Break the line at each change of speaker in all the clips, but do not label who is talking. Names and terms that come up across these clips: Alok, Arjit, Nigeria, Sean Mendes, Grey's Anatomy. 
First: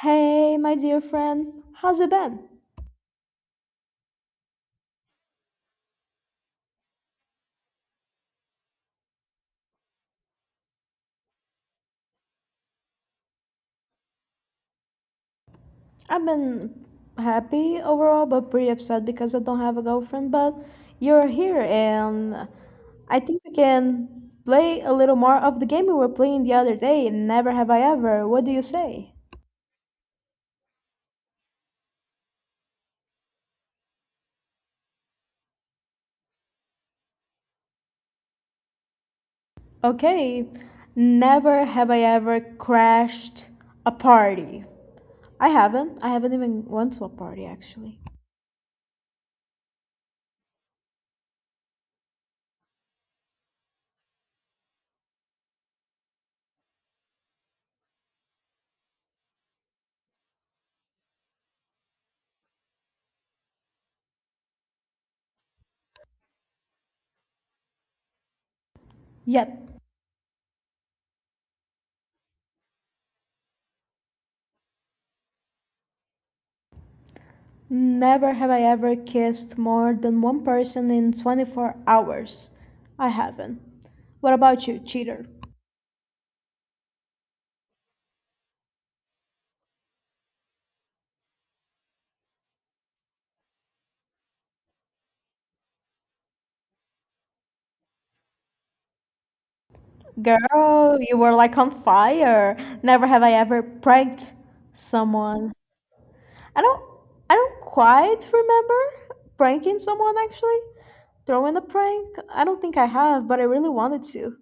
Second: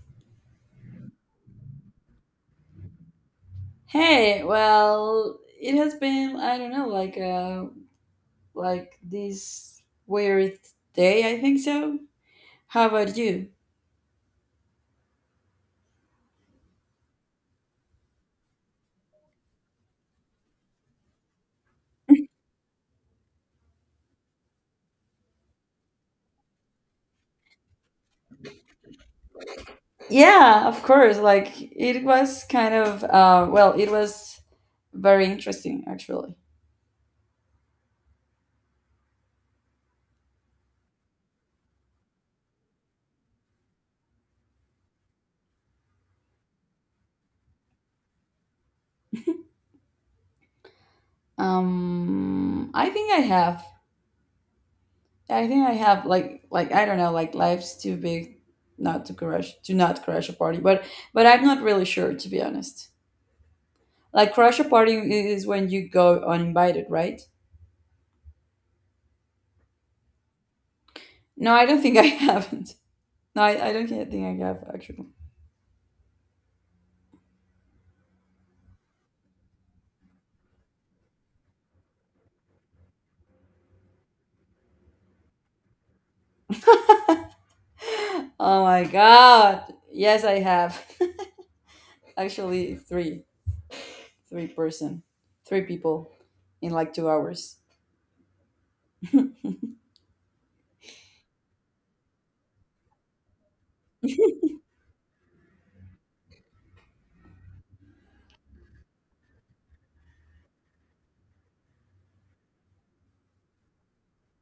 Hey, my dear friend, how's it been?
Hey, well, it has been, I don't know, like this weird day, I think so. How about you?
I've been happy overall, but pretty upset because I don't have a girlfriend. But you're here, and I think we can play a little more of the game we were playing the other day. Never have I ever. What do you say?
Yeah, of course. Like it was kind of well, it was very interesting actually.
Okay, never have I ever crashed a party. I haven't. I haven't even went to a party actually.
I think I have. I think I have like I don't know, like life's too big not to crash to not crash a party, but I'm not really sure to be honest. Like crash a party is when you go uninvited, right?
Yep.
No, I don't think I haven't. No, I don't think I have actually.
Never have I ever kissed more than one person in 24 hours. I haven't. What about you, cheater?
Oh my god. Yes, I have. actually, three, three person, three people in like 2 hours.
Girl, you were like on fire. Never have I ever pranked someone. I don't I don't quite remember pranking someone actually. Throwing a prank? I don't think I have, but I really wanted to.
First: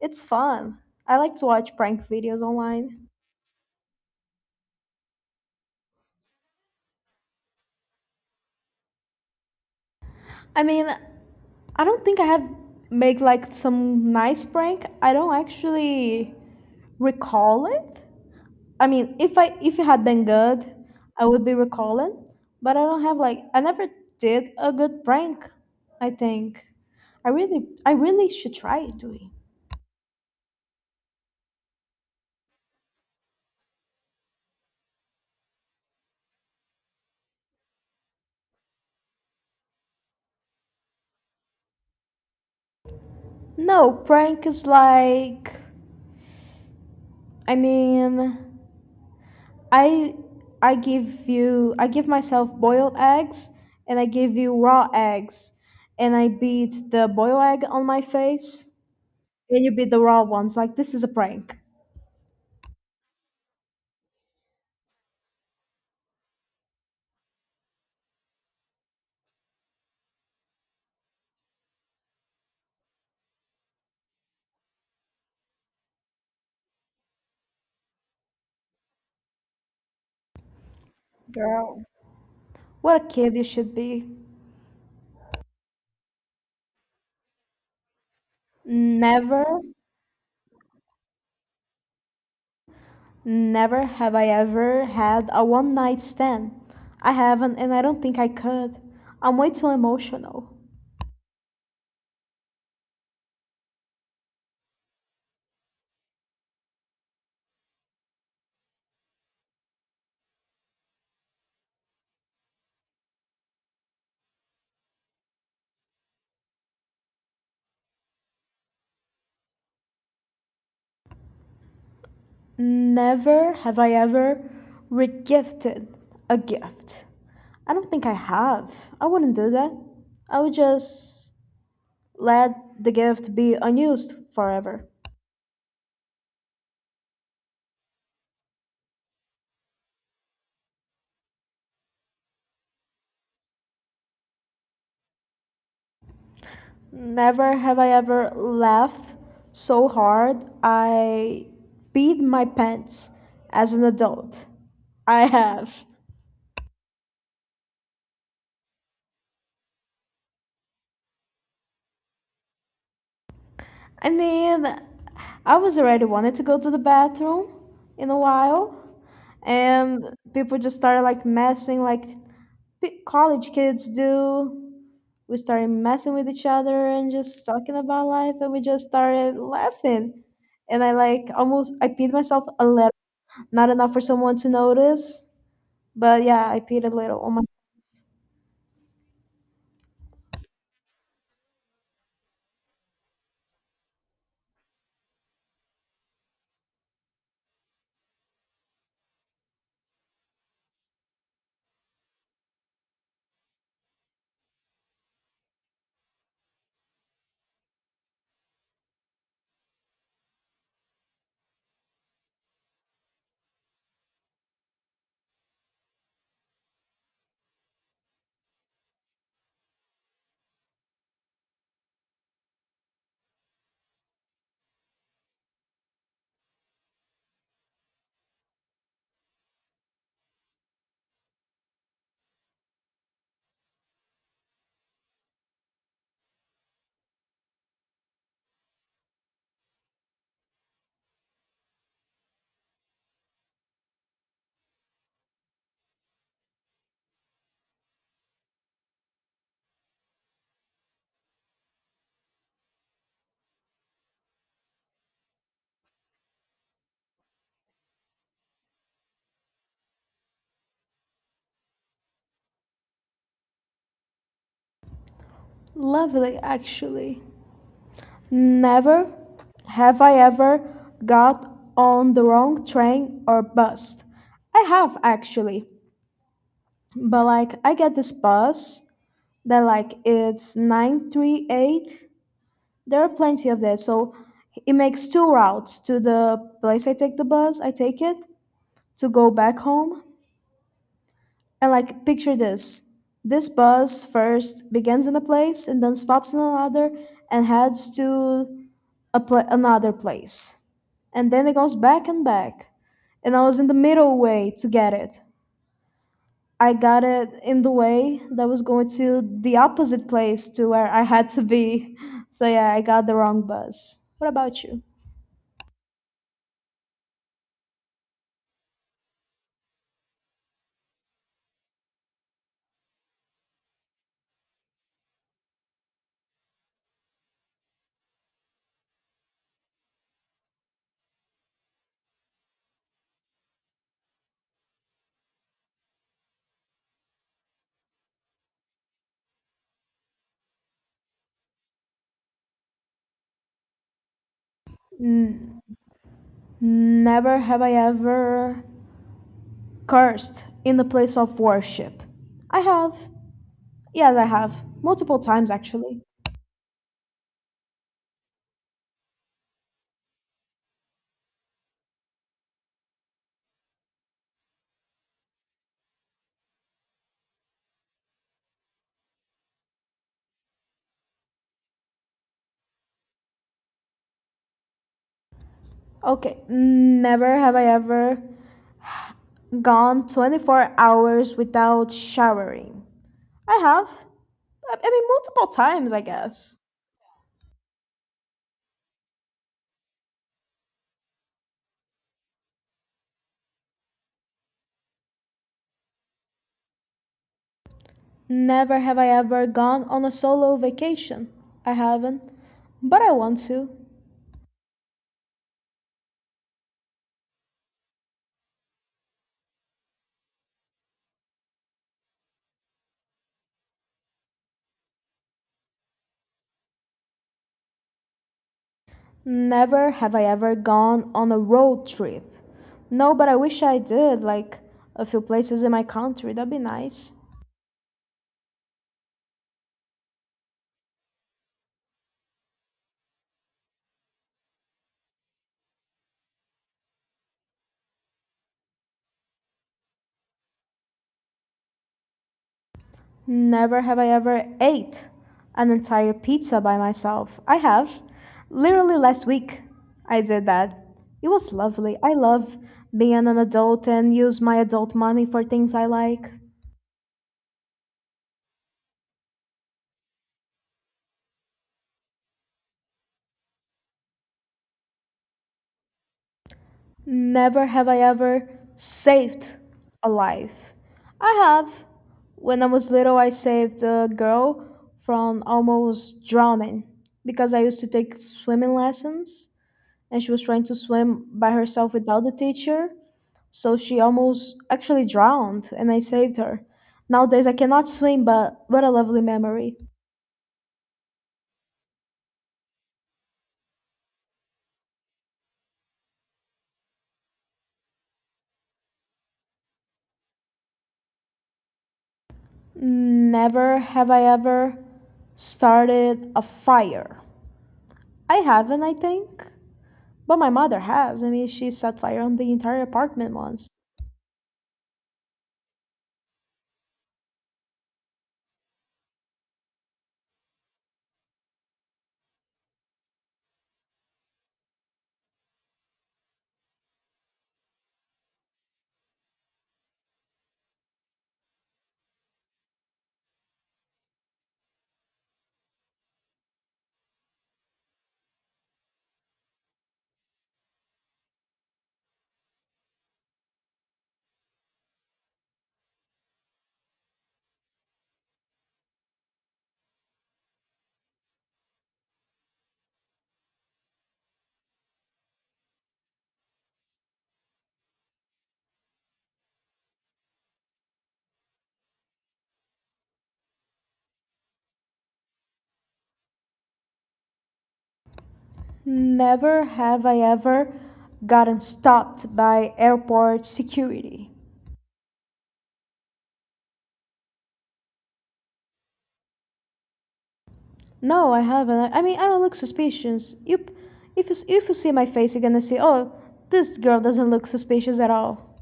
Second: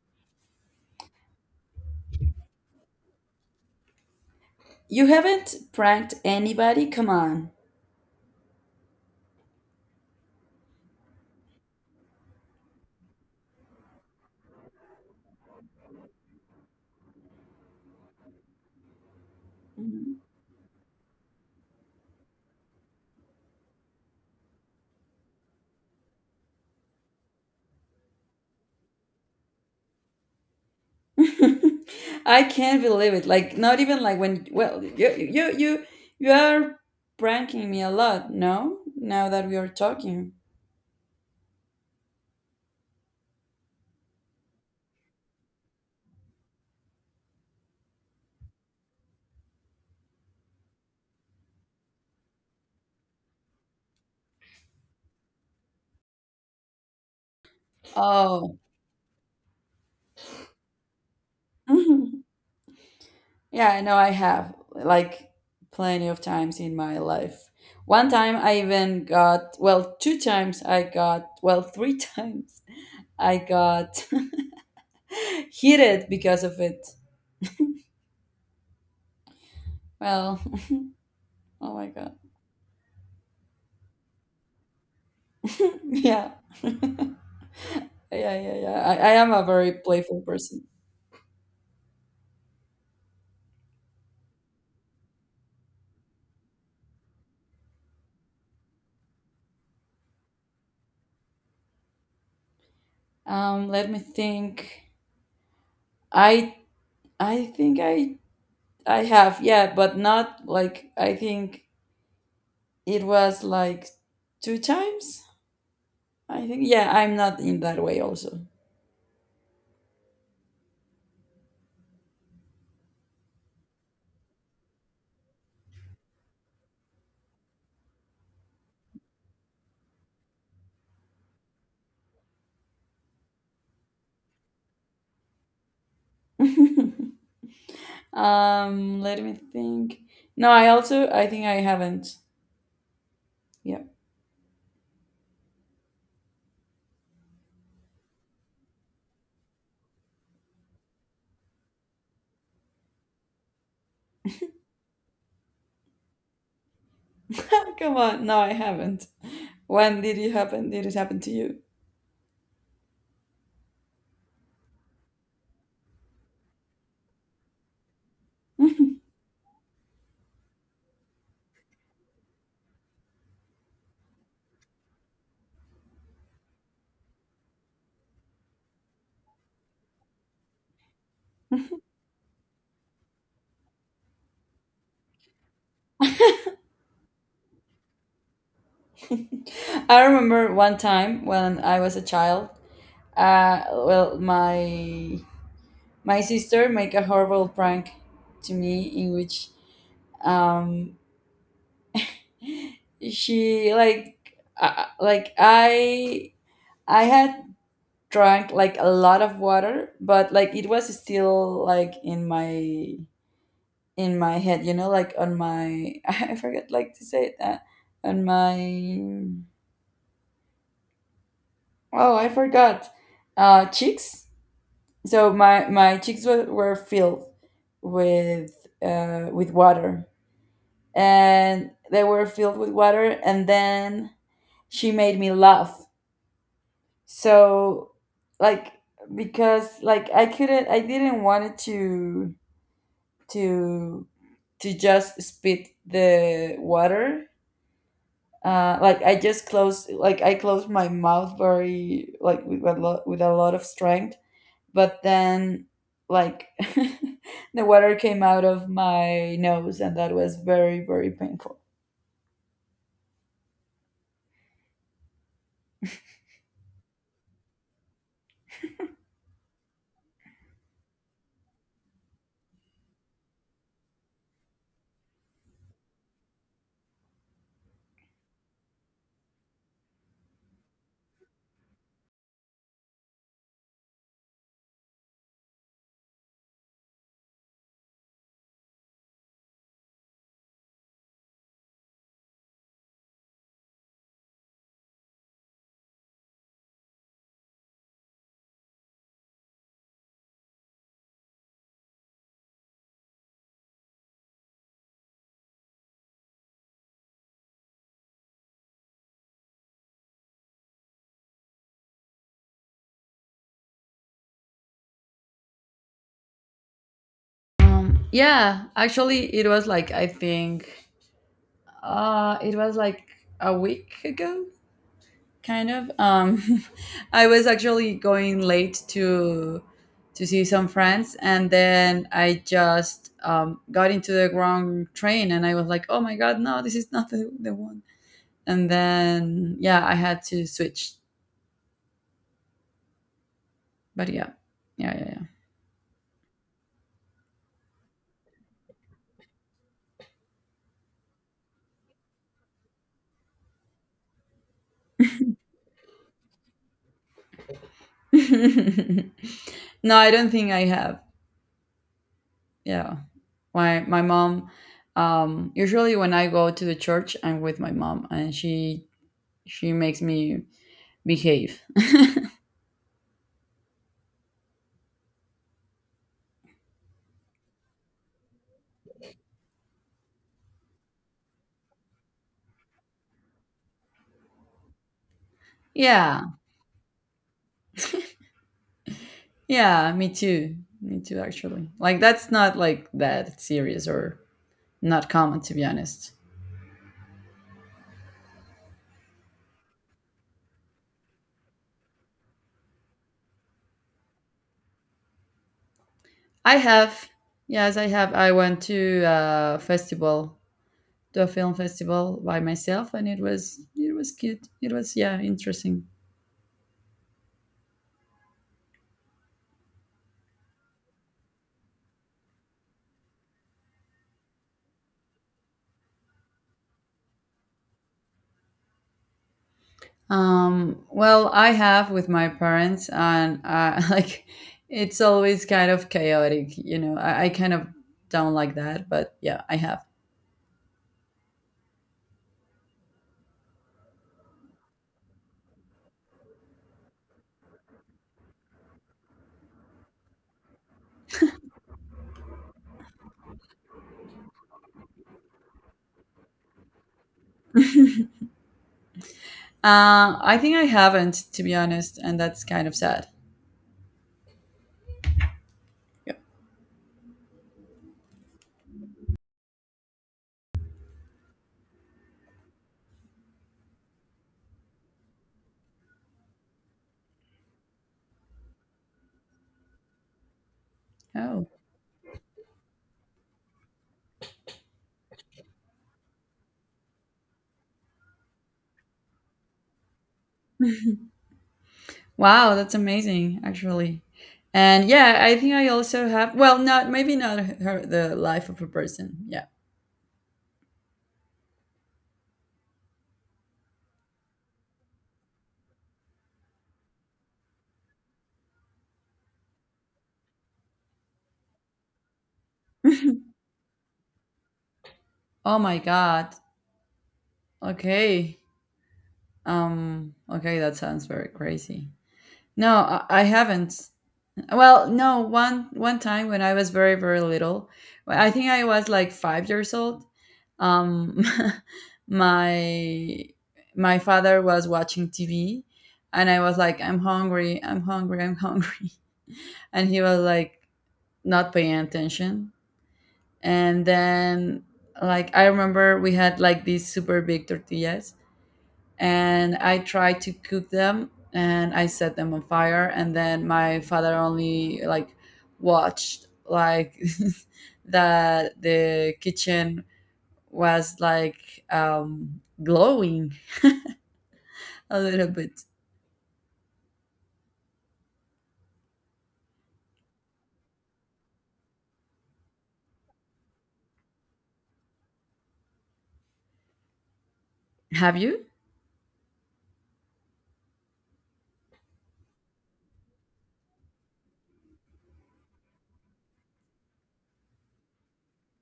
It's fun. I like to watch prank videos online.
You haven't pranked anybody? Come on.
I mean, I don't think I have made like some nice prank. I don't actually recall it. I mean, if it had
Mhm.
been good, I would be recalling. But I don't have like I never did a good prank. I think I really should try doing.
I can't believe it. Like not even like when well you are pranking me a lot, no? Now that we are talking.
No, prank is like I mean, I I give myself boiled eggs and I give you raw eggs and I beat the boiled egg on my
Oh.
face and you be the raw ones, like, this is a prank.
Yeah, I know I have like plenty of times in my life. One time I even got, well, two times I got, well, three times I got heated because of it. Well, oh
Girl,
my God.
what a kid you should be.
Yeah, yeah, yeah, yeah. I am a
never
very playful person.
never have I ever had a one night stand. I haven't, and I don't think I could. I'm way too emotional.
Let me think. I I think I have, yeah, but not like I think it was like two times. I think yeah, I'm not in that way also.
Never have I ever regifted a gift. I don't think I have. I wouldn't do that. I would just let the gift be unused forever.
Let me think. No, I also I think I haven't. Yeah.
Never have I ever laughed so hard I peed my pants as an adult. I have.
Come on. No, I haven't. When did it happen? Did it happen to you?
I mean, I was already wanted to go to the bathroom in a while, and people just started like messing, like college kids do. We started messing with each other and just talking about life, and we just started laughing. And I like almost I peed myself a little, not enough for someone to notice. But yeah, I peed a little on my
I remember one time when I was a child. Well, my sister made a horrible prank to me in which um she like I had drank like a lot of water but like it was still like in my head like on my I forget like to say it on my oh I forgot cheeks so my cheeks were filled with water and they were filled with water and then she made me laugh so like because like I didn't want it to to just spit the water. Like like I closed my mouth very like with a lot of strength, but then like the water came out of my nose, and that was very very painful.
lovely actually. Never have I ever got on the wrong train or bus. I have actually. But like I get this bus that like it's 938. There are plenty of that. So it makes two routes to the place I take the bus, I take it to go back home. And like picture this. This bus first begins in a place and then stops in another and heads to a another place. And then it goes back and back. And I was in the middle way to get it. I got it in the way that was going to the opposite place to where I had to be. So yeah, I got the wrong bus. What about you?
Yeah, actually, it was like I think it was like a week ago kind of I was actually going late to see some friends and then I just got into the wrong train and I was like oh my god no this is not the one. And then yeah I had to switch, but yeah, yeah, yeah, yeah.
N- Never have I ever cursed in the place of worship. I have. Yes, I have. Multiple times, actually.
No, I don't think I have. Yeah, my mom usually when I go to the church I'm with my mom and she makes me behave.
Okay, never have I ever gone 24 hours without showering. I have. I mean, multiple times, I
Yeah.
guess.
Yeah, me too. Me too actually. Like that's not like that serious or not common to be honest.
Never have I ever gone on a solo vacation. I haven't. But I want to.
I have, yes, I have. I went to a festival, to a film festival by myself and it was cute. It was, yeah, interesting.
Never have I ever gone on a road trip. No, but I wish I did, like a few places in my country. That'd be nice.
Well, I have with my parents and like it's always kind of chaotic. I kind of don't like that, but yeah, I have.
Never have I ever ate an entire pizza by myself. I have. Literally last week, I did that. It was lovely. I love being an adult and use my adult money for things I like.
I think I haven't, to be honest, and that's kind of sad.
Never have I ever saved a life. I have. When I was little, I saved a girl from almost drowning because I used to take swimming lessons and she was trying to swim
Oh,
by herself without the teacher. So she almost actually drowned and I saved her. Nowadays I cannot swim, but what a lovely memory.
wow, that's amazing, actually. And yeah, I think I also have. Well, not, maybe not her, the life of a person. Yeah.
Never have I ever started a fire. I haven't, I think. But my mother has. I mean, she set fire on the entire apartment once.
Oh my god. Okay. Okay, that sounds very crazy. No, I haven't. Well, no, one time when I was very, very little, well, I think I was like 5 years old. Um, my my father was watching TV, and I was like, "I'm hungry, I'm hungry, I'm hungry," and he was like not paying attention. And then, like, I remember we had like these super big tortillas, and I tried to cook them and I set them on fire and then my father only like watched like that the kitchen was like glowing a little bit.
Never have I ever gotten stopped by airport security.
Have you?
No, I haven't. I mean, I don't look suspicious. You, if you see my face, you're gonna see, oh, this girl doesn't look suspicious at all.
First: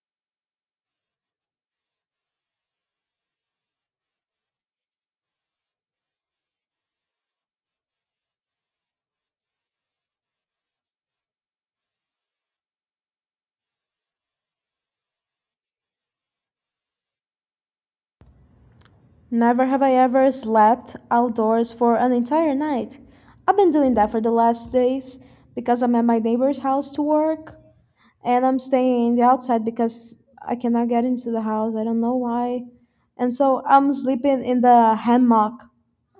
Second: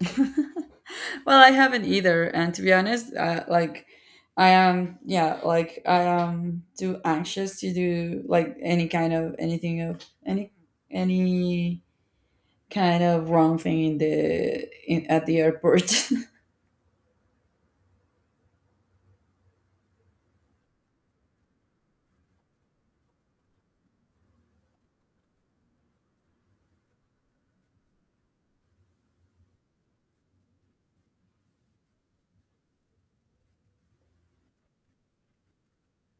Well, I haven't either, and to be honest, like I am, yeah, like I am too anxious to do like any kind of anything of any kind of wrong thing at the airport.
Never have I ever slept outdoors for an entire night. I've been doing that for the last days because I'm at my neighbor's house to work and I'm staying in the outside because I cannot get into the house. I don't know why. And so I'm sleeping in the hammock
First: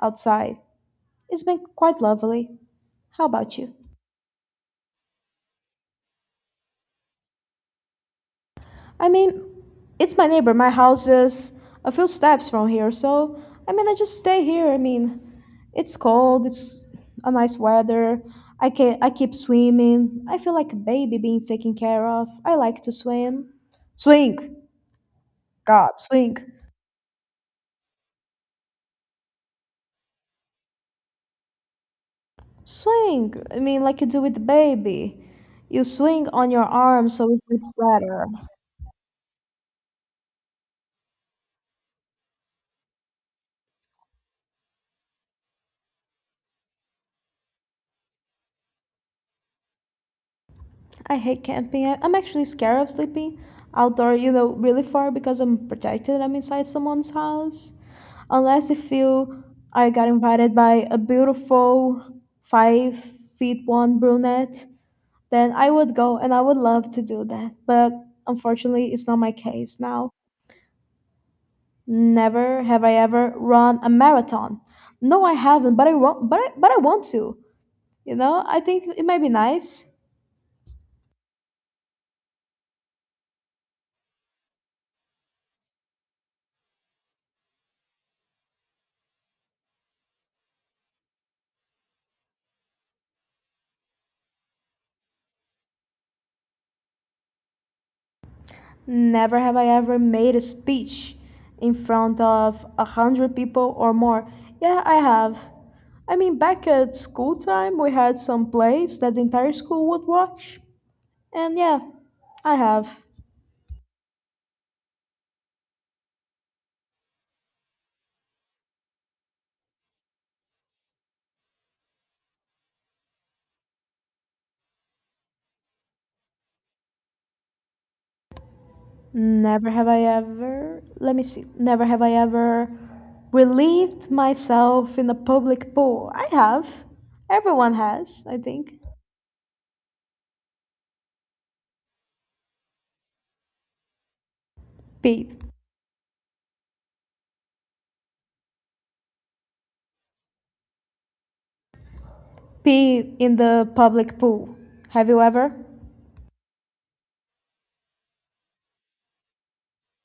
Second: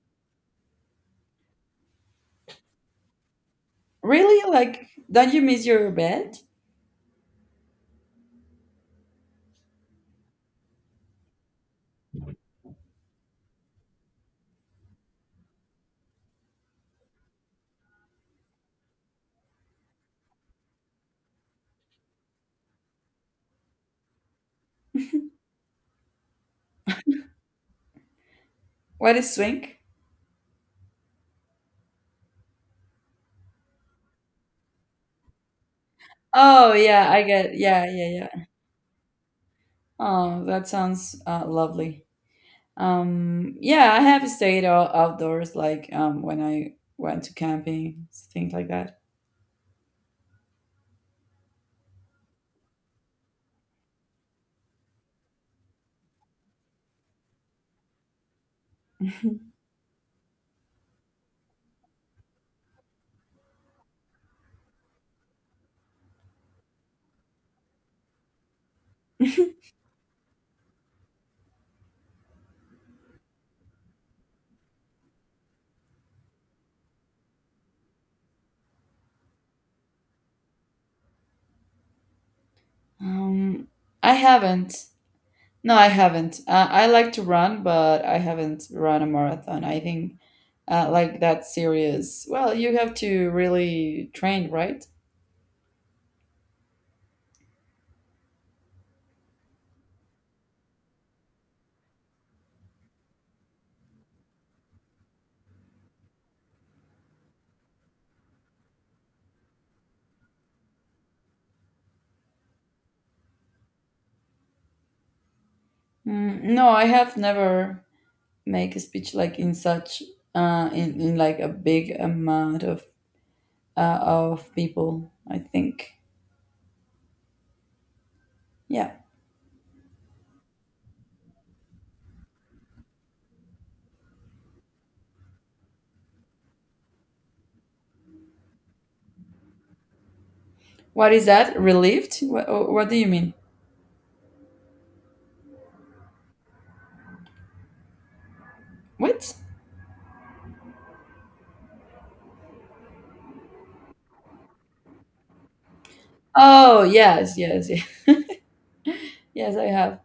outside. It's been quite lovely. How about you?
Really? Like, don't you miss your bed?
I mean, it's my neighbor. My house is a few steps from here, so I mean, I just stay here. I mean, it's cold. It's a nice weather. I can I keep swimming. I feel like a baby being taken care of. I like to swim. Swing. God, swing.
What is swing?
Swing. I mean, like you do with the baby. You swing on your
Oh
arm
yeah, I
so it
get.
sleeps
Yeah, yeah,
better.
yeah. Oh, that sounds lovely. Yeah, I have stayed outdoors, like when I went to camping, things like that.
I hate camping. I'm actually scared of sleeping outdoor, you know, really far because I'm protected. I'm inside someone's house. Unless if you, I got invited by a beautiful 5'1" brunette, then I would go and I would love to do that. But unfortunately, it's not my case now. Never have I ever run a marathon. No, I haven't, but I want, but I want to. You know, I think it might be nice.
um, I haven't. No, I haven't. I like to run, but I haven't run a marathon. I think like that serious. Well, you have to really train, right?
Never have I ever made a speech in front of 100 people or more. Yeah, I have. I mean, back at school time, we had some plays that the entire school would watch. And yeah, I have.
No, I have never make a speech like in such in like a big amount of people. I think, yeah.
Never have I ever, let me see, never have I ever relieved myself in a public pool. I have. Everyone has, I think.
What is that? Relieved? What do you mean?
Pete.
What?
Pete in the public pool. Have you ever?
Oh, yes, yes, yes, yes I have.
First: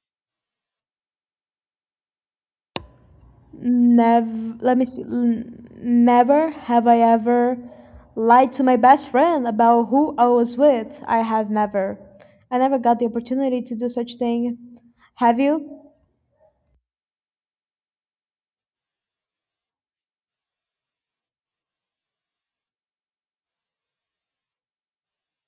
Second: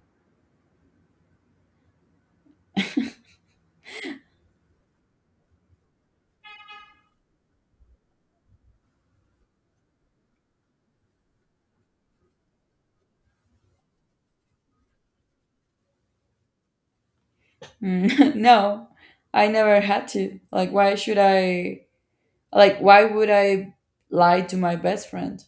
Never, let me see. Never have I ever lied to my best friend about who I was with. I have never. I never got the opportunity to do such thing. Have you?
No, I never had to. Like, why should I? Like, why would I lie to my best friend?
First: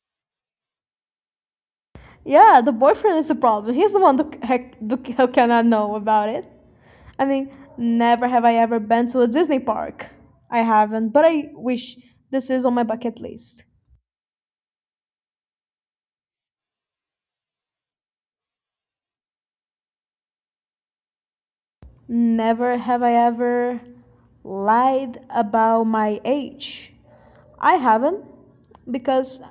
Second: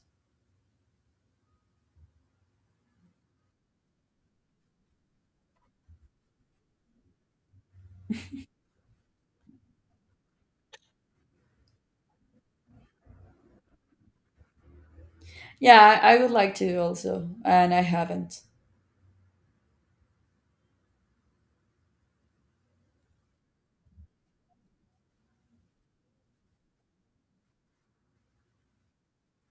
Yeah, the boyfriend is the problem. He's the one that that who cannot know about it. I mean, never have I ever been to a Disney park. I haven't, but I wish this is on my bucket list.
Yeah, I would like to also, and I haven't.
Never have I ever lied about my age. I haven't because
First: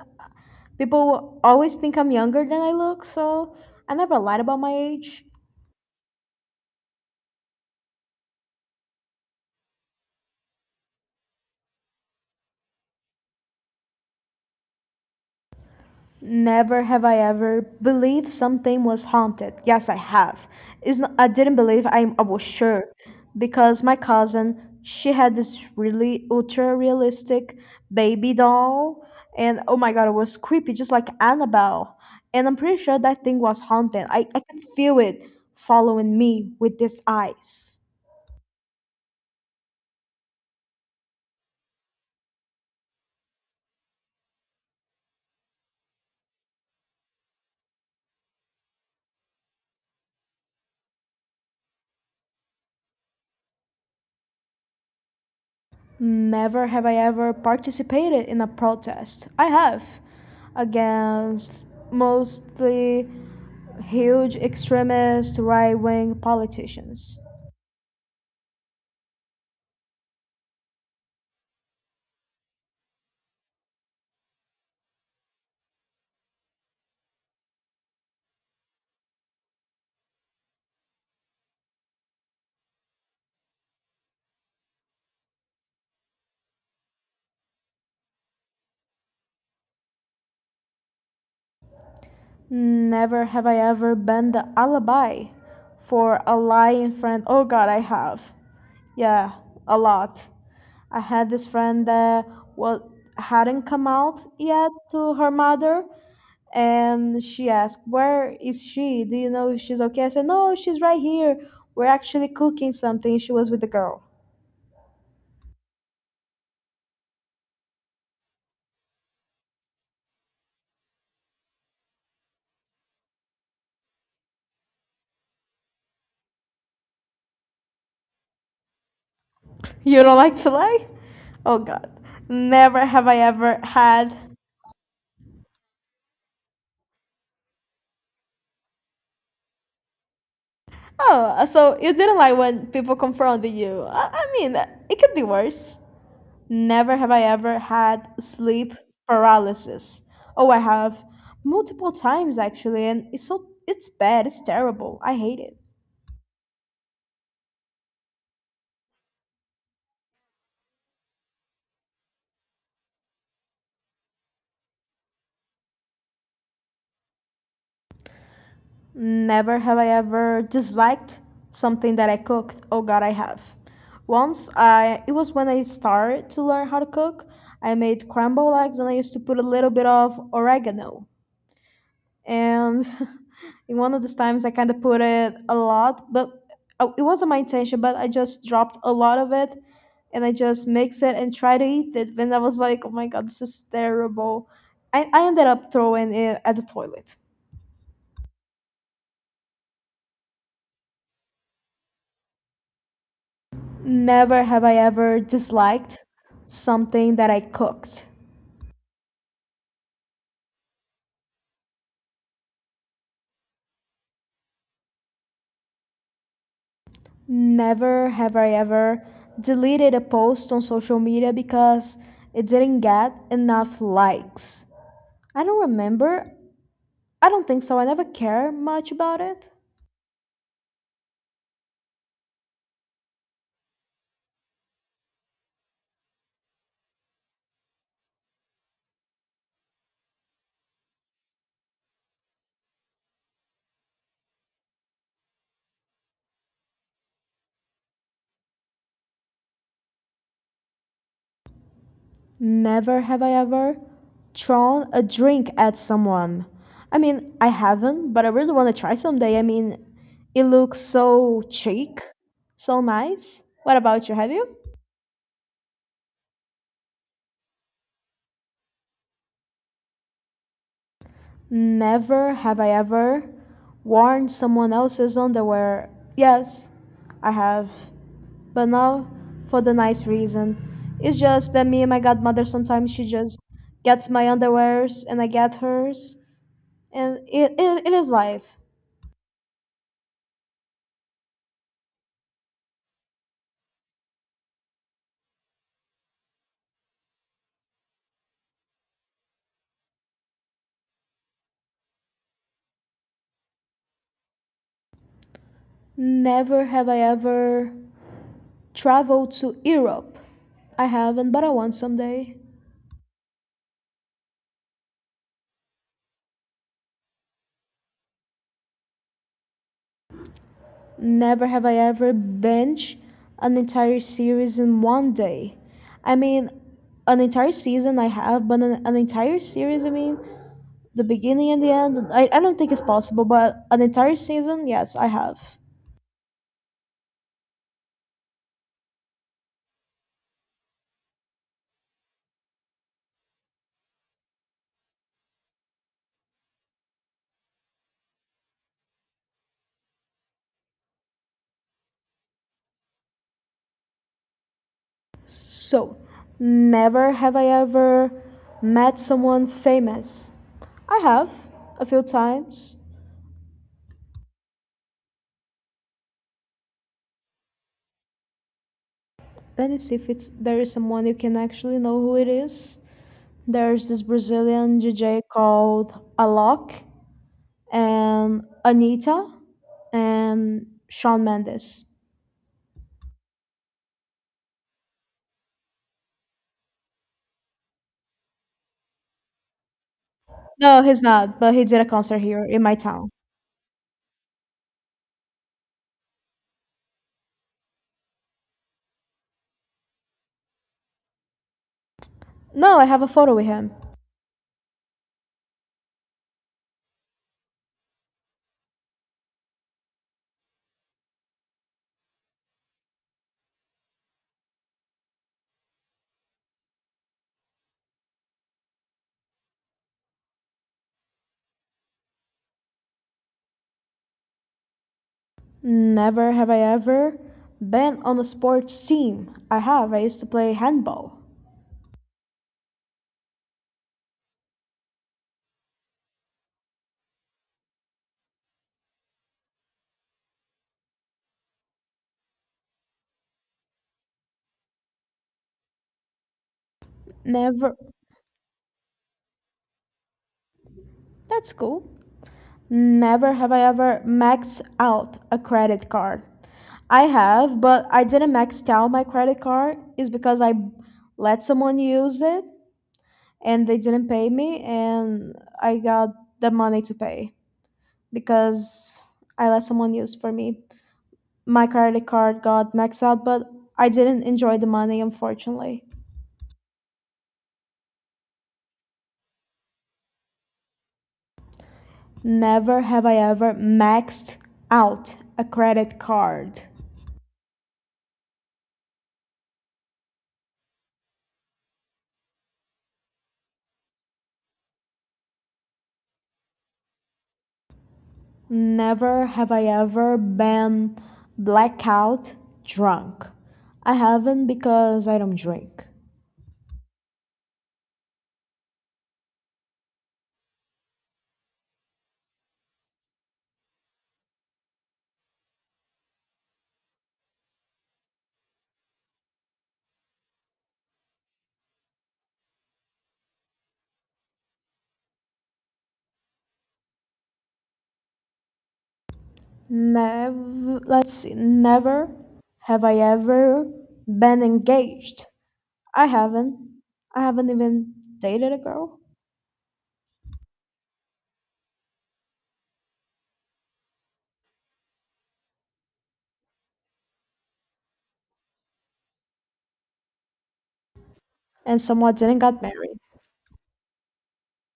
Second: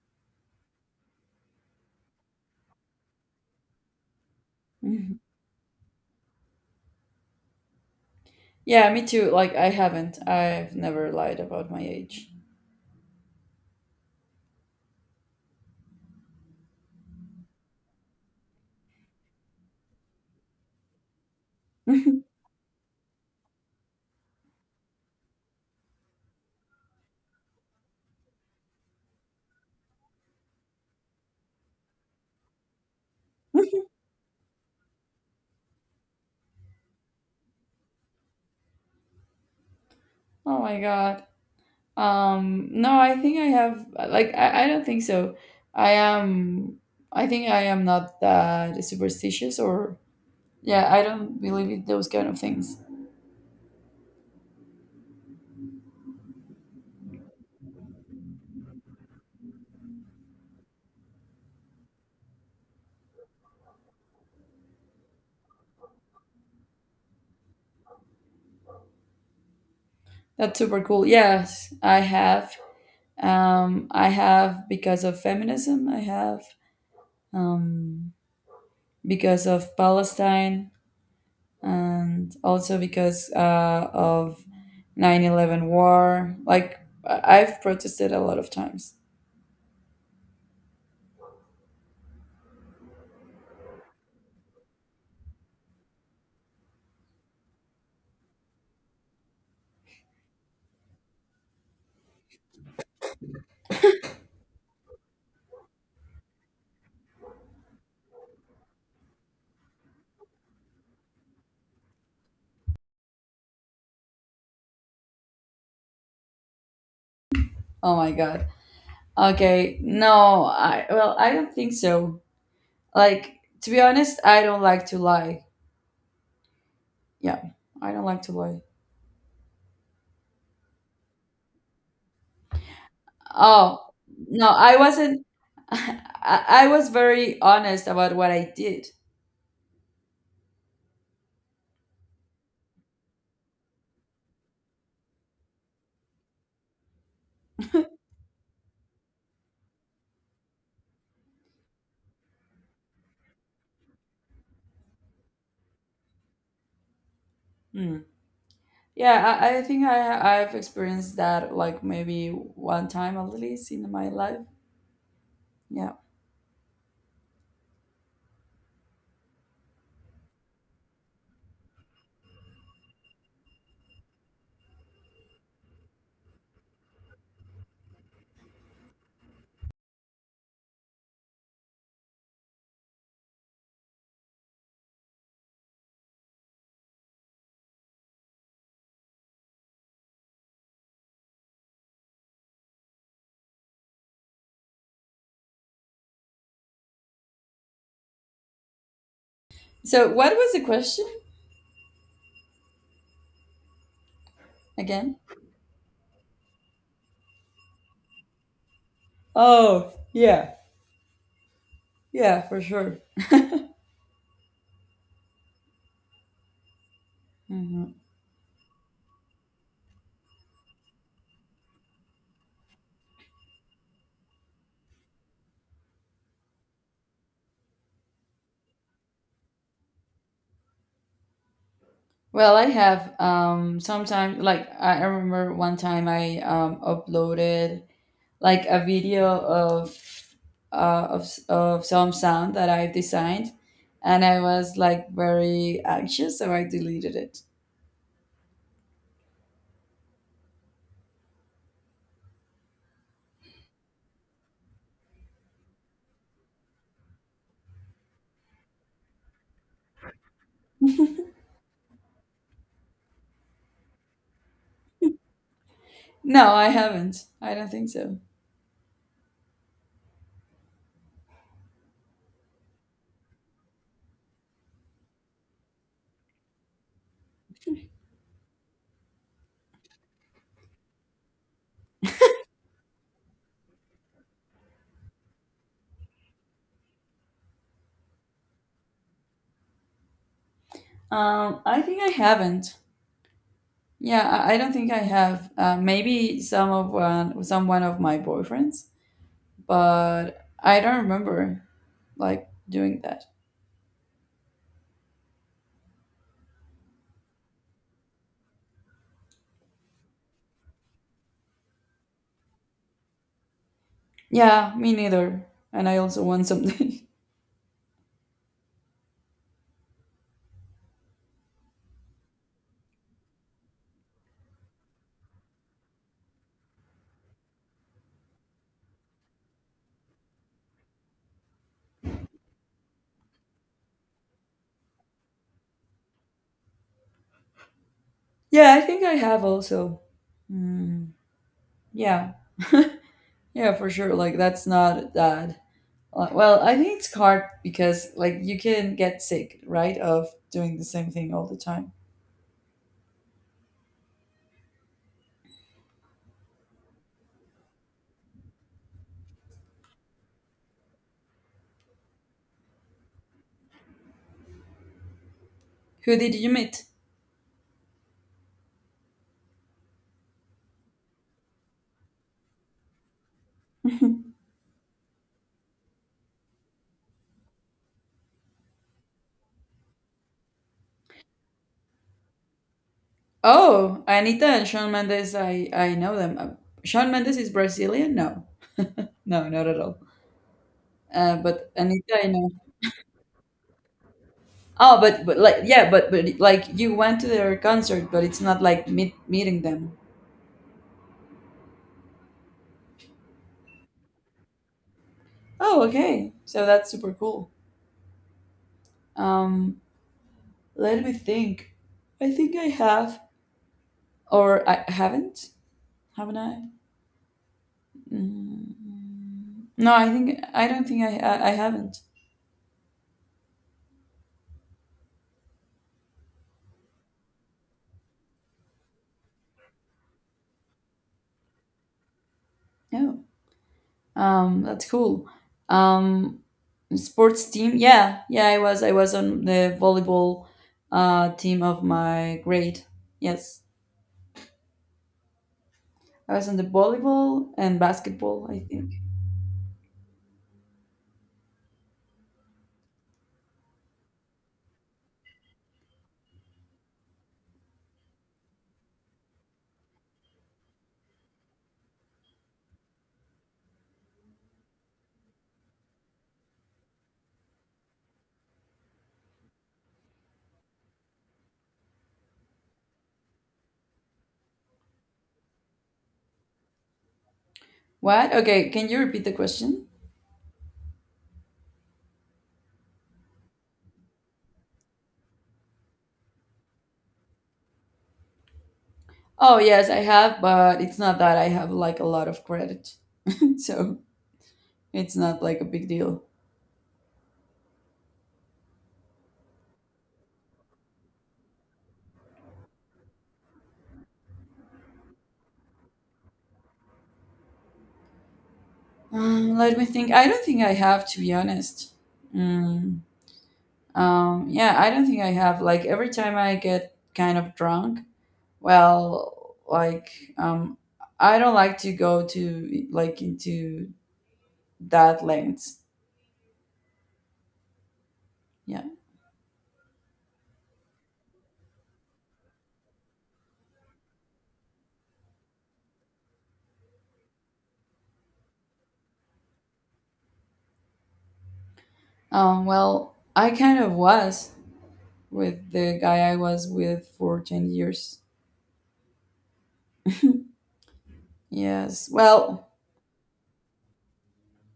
people always think I'm younger than I look, so I never lied about my
Mhm.
age.
Yeah, me too. Like, I haven't. I've never lied about my age.
Never have I ever believed something was haunted. Yes, I have. It's not, I didn't believe.
Oh
I was sure because my cousin, she had this really ultra realistic baby doll and oh my god, it was creepy just like Annabelle. And I'm pretty sure that thing was haunted. I could feel it following me with these eyes.
my god. No, I think I have like I don't think so. I am not that superstitious or yeah, I don't believe in those kind of things.
Never have I ever participated in a protest. I have against mostly huge extremist right wing politicians.
That's super cool. Yes, I have. I have because of feminism, I have um because of Palestine and also because of 9/11 war. Like I've protested a lot of times.
Never have I ever been the alibi for a lying friend. Oh god, I have. Yeah, a lot. I had this friend that was, hadn't come out yet to her mother, and she asked, "Where is she? Do you know if she's okay?" I said, "No, she's right here. We're actually cooking something." She was with the girl.
Oh my god. Okay, no, I, well, I don't think so. Like to be honest, I don't like to lie. Yeah, I don't like to lie.
You don't like to lie? Oh God, never have I ever
Oh,
had.
no, I wasn't I was very honest about what I did.
Oh, so you didn't like when people confronted you. I mean, it could be worse. Never have I ever had sleep paralysis. Oh, I have multiple times actually, and it's so it's bad. It's terrible. I hate it.
Hmm. Yeah, I think I've experienced that like maybe one time at least in my life. Yeah.
Never have I ever disliked something that I cooked. Oh god, I have. Once I it was when I started to learn how to cook. I made crumble eggs and I used to put a little bit of oregano. And in one of these times I kind of put it a lot, but oh, it wasn't my intention, but I just dropped a lot of it and I just mix it and try to eat it. And I was like, oh my god, this is terrible. I ended up throwing it at the toilet.
So what was the question
Never have I
again?
ever disliked something that I cooked.
Oh, yeah. Yeah, for sure. Mhm.
Never have I ever deleted a post on social media because it didn't get enough likes. I don't remember. I don't think so. I never care much about it.
Well, I have sometimes like I remember one time I uploaded like a video of some sound that I've designed, and I was like very anxious, so I deleted it.
Never have I ever thrown a drink at someone. I mean, I haven't, but I really want to try someday. I mean, it looks so chic, so nice. What about you? Have you?
No, I haven't. I don't think so.
Never have I ever worn someone else's underwear. Yes, I have. But now, for the nice reason. It's just that me and my godmother sometimes she just gets my underwears and I get hers. And it is life.
I think I haven't. Yeah, I don't think I have. Maybe some one of my boyfriends, but I don't remember like doing that.
Never have I ever traveled to Europe. I haven't, but I want someday.
Yeah, me neither. And I also want something.
Never have I ever binge an entire series in one day. I mean, an entire season I have, but an entire series, the beginning and the end, I don't think it's possible, but an entire season, yes, I have.
Yeah, I think I have also. Mm, yeah, yeah, for sure. Like that's not that. Well, I think it's hard because like you can get sick, right, of doing the same thing all the time.
So, Never have I ever met someone famous. I have a few times.
Who did you meet?
Let me see if it's there is someone you can actually know who it is. There's this Brazilian DJ called Alok, Anita, and Sean Mendes.
Oh, Anita and Sean Mendes. I know them. Sean Mendes is Brazilian. No, no, not at all.
No, he's
Uh,
not, but he
but
did a
Anita,
concert
I
here
know.
in my town.
Oh, but like yeah, but like you went to their concert, but it's not like meeting them.
No, I have a photo with him.
Oh, okay. So that's super cool. Um, let me think. I think I have, or I haven't. Haven't I? Mm, no, I think I don't think I haven't.
Never have I ever been on a sports team. I have. I used to play handball.
No. That's cool. Um, sports team. Yeah, yeah. I was on the volleyball team of my grade. Yes. I was on the volleyball
Never.
and basketball, I think.
That's cool. Never have I ever maxed out a credit card. I have, but I didn't max out my credit card is because I let someone use it and they didn't pay me, and I got the money to pay because I let someone use for me, my credit card got maxed out, but I didn't enjoy the money, unfortunately.
What? Okay, can you repeat the question?
Never have I ever maxed out a credit card.
Oh, yes, I have, but it's not that I have like a lot of credit. So it's not like a big deal.
Never have I ever been blackout drunk. I haven't because I don't drink.
Let me think. I don't think I have, to be honest. Mm, yeah, I don't think I have. Like every time I get kind of drunk, well, like um, I don't like to go to like into that lengths. Yeah.
Never, let's see, never have I ever been engaged. I haven't. I haven't even dated a girl.
Well, I kind of was with the guy I was with for 10 years.
And
Yes.
somewhat didn't got
Well,
married.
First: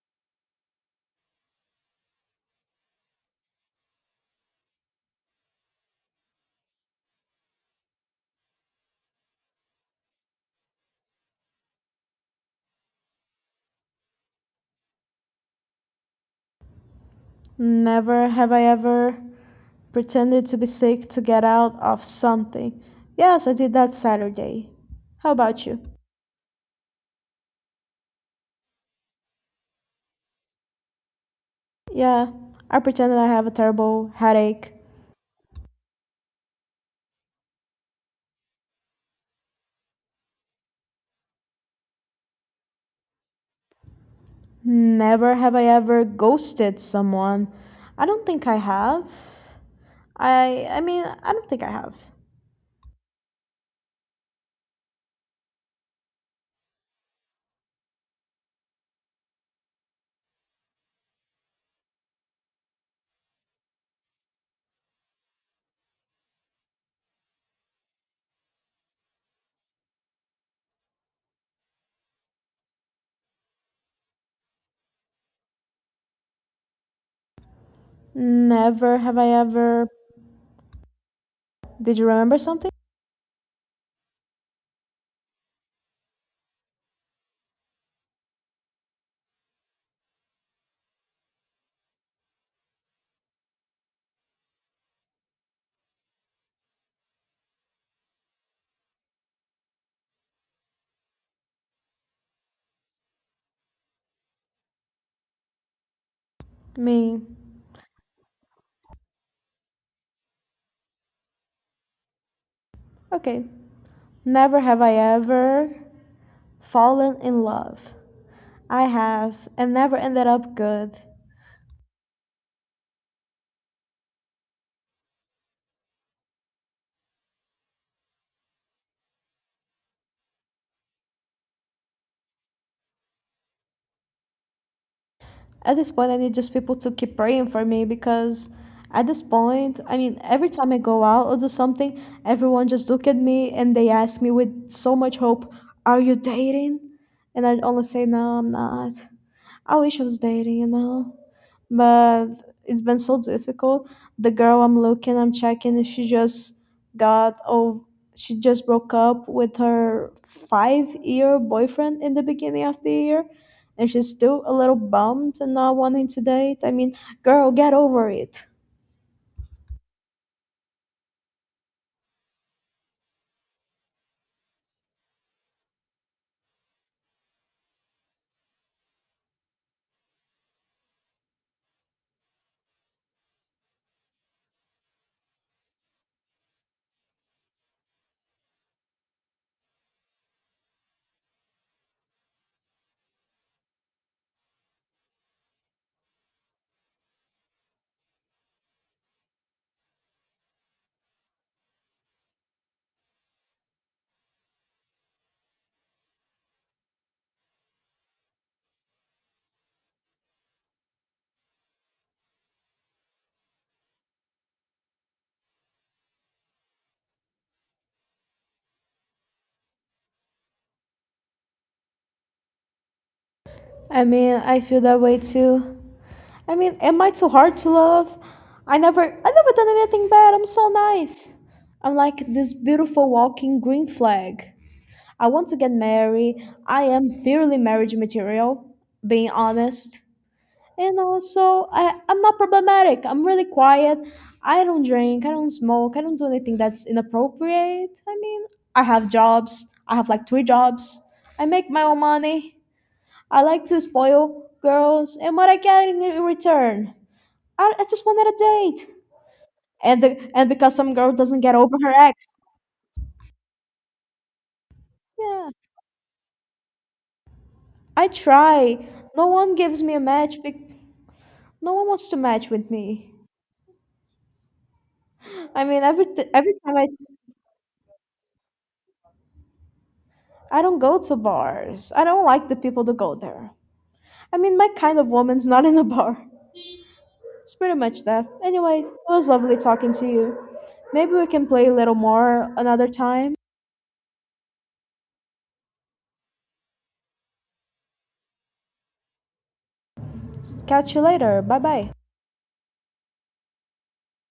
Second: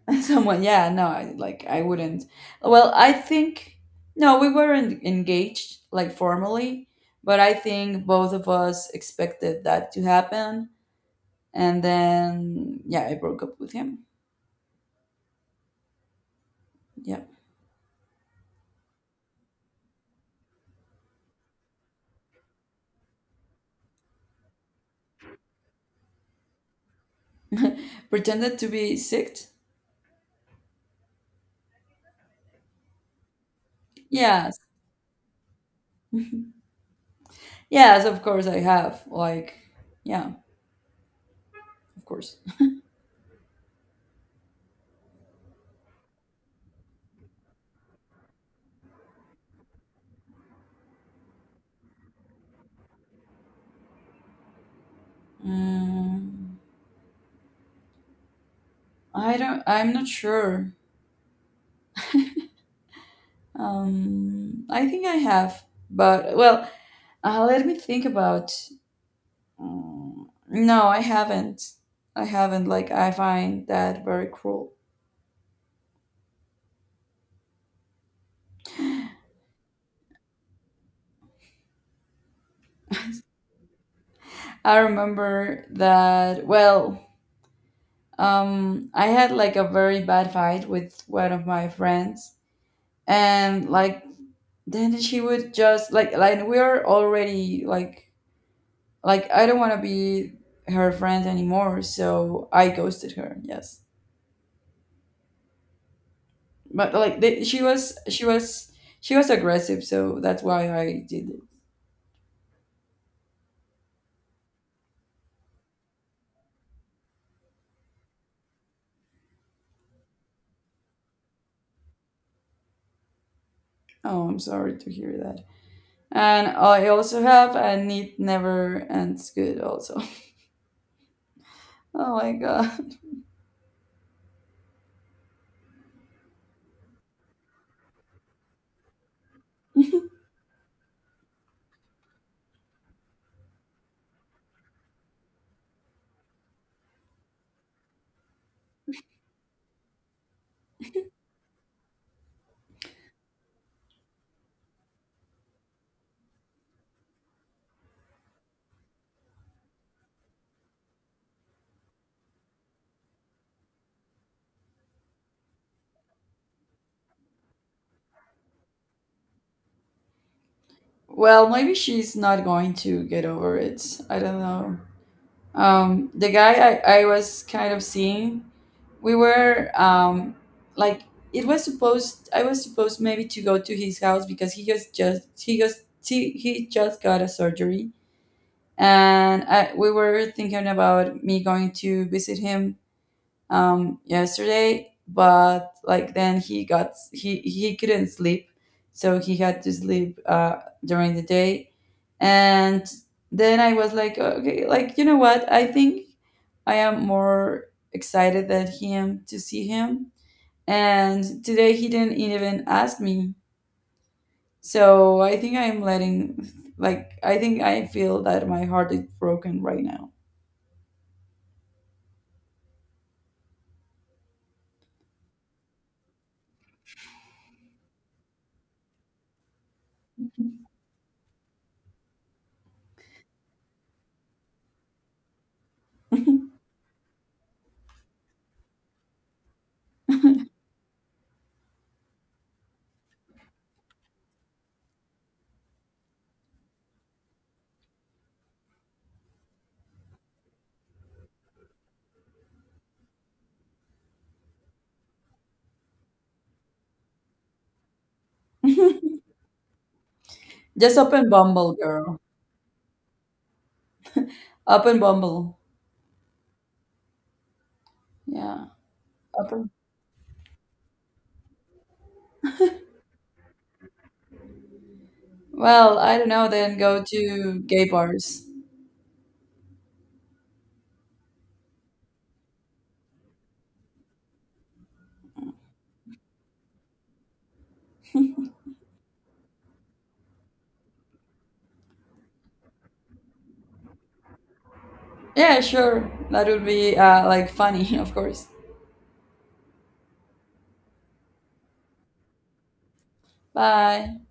someone, yeah, no, like I wouldn't. Well, I think, no, we weren't engaged like formally, but I think both of us expected that to happen. And then, yeah, I broke up with him. Yeah.
Never have I ever pretended to be sick to get out of something. Yes, I did that Saturday. How about you?
Pretended to be sick.
Yeah, I pretended I have a terrible
Yes.
headache.
Yes, of course I have. Like, yeah, of course.
Never have I ever ghosted someone. I don't think I have. I mean, I don't think I have.
Mm, I don't, I'm not sure. I think I have, but well, let me think about. No, I haven't. I haven't. Like, I find that very cruel.
Never have I ever did you remember something?
I remember that. Well, I had like a very bad fight with one of my friends, and like then she would just like we are already like I don't want to be her friend anymore, so I ghosted her. Yes,
I
but like
mean,
she was she was aggressive, so that's why I did it.
okay. Never have I ever fallen in love. I have, and never ended up good.
Oh, I'm sorry to hear that. And I also have, and it never ends good also. oh my god.
At this point, I need just people to keep praying for me because at this point, I mean, every time I go out or do something, everyone just look at me and they ask me with so much hope, "Are you dating?" And I only say, "No, I'm not." I wish I was dating, you know, but it's been so difficult. The girl I'm looking, I'm checking, if she just got, oh, she just broke up with her five-year boyfriend in the beginning of the year, and she's still a little bummed and not wanting to date. I mean, girl, get over it.
Well, maybe she's not going to get over it, I don't know. The guy I was kind of seeing, we were like it was supposed I was supposed maybe to go to his house because he just he just got a surgery, and we were thinking about me going to visit him yesterday, but like then he couldn't sleep so he had to sleep during the day. And then I was like okay, like you know what, I think I am more excited than him to see him, and today he didn't even ask me, so I think I'm letting, like I think I feel that my heart is broken right now.
I mean, I feel that way too. I mean, am I too hard to love? I never done anything bad. I'm so nice. I'm like this beautiful walking green flag. I want to get married. I am purely marriage material, being honest. And also, I'm not problematic. I'm really quiet. I don't drink. I don't smoke. I don't do anything that's inappropriate. I mean, I have jobs. I have like 3 jobs. I make my own money. I like to spoil girls. And what I get in return, I just wanted a date. And because some
Just
girl
open
doesn't get
Bumble,
over her
girl.
ex,
Open
yeah,
Bumble.
I
Yeah.
try. No one
Open.
gives me a match. Be- No one wants to match with me. I mean,
Well, I don't know.
every
Then
time
go to gay bars.
I don't go to bars. I don't like the people that go there. I mean, my kind of woman's not in a bar. It's pretty much that. Anyway, it was lovely talking to you. Maybe we can play a little more another time.
Yeah, sure. That would be like funny, of course.
Catch you later. Bye bye.
Bye.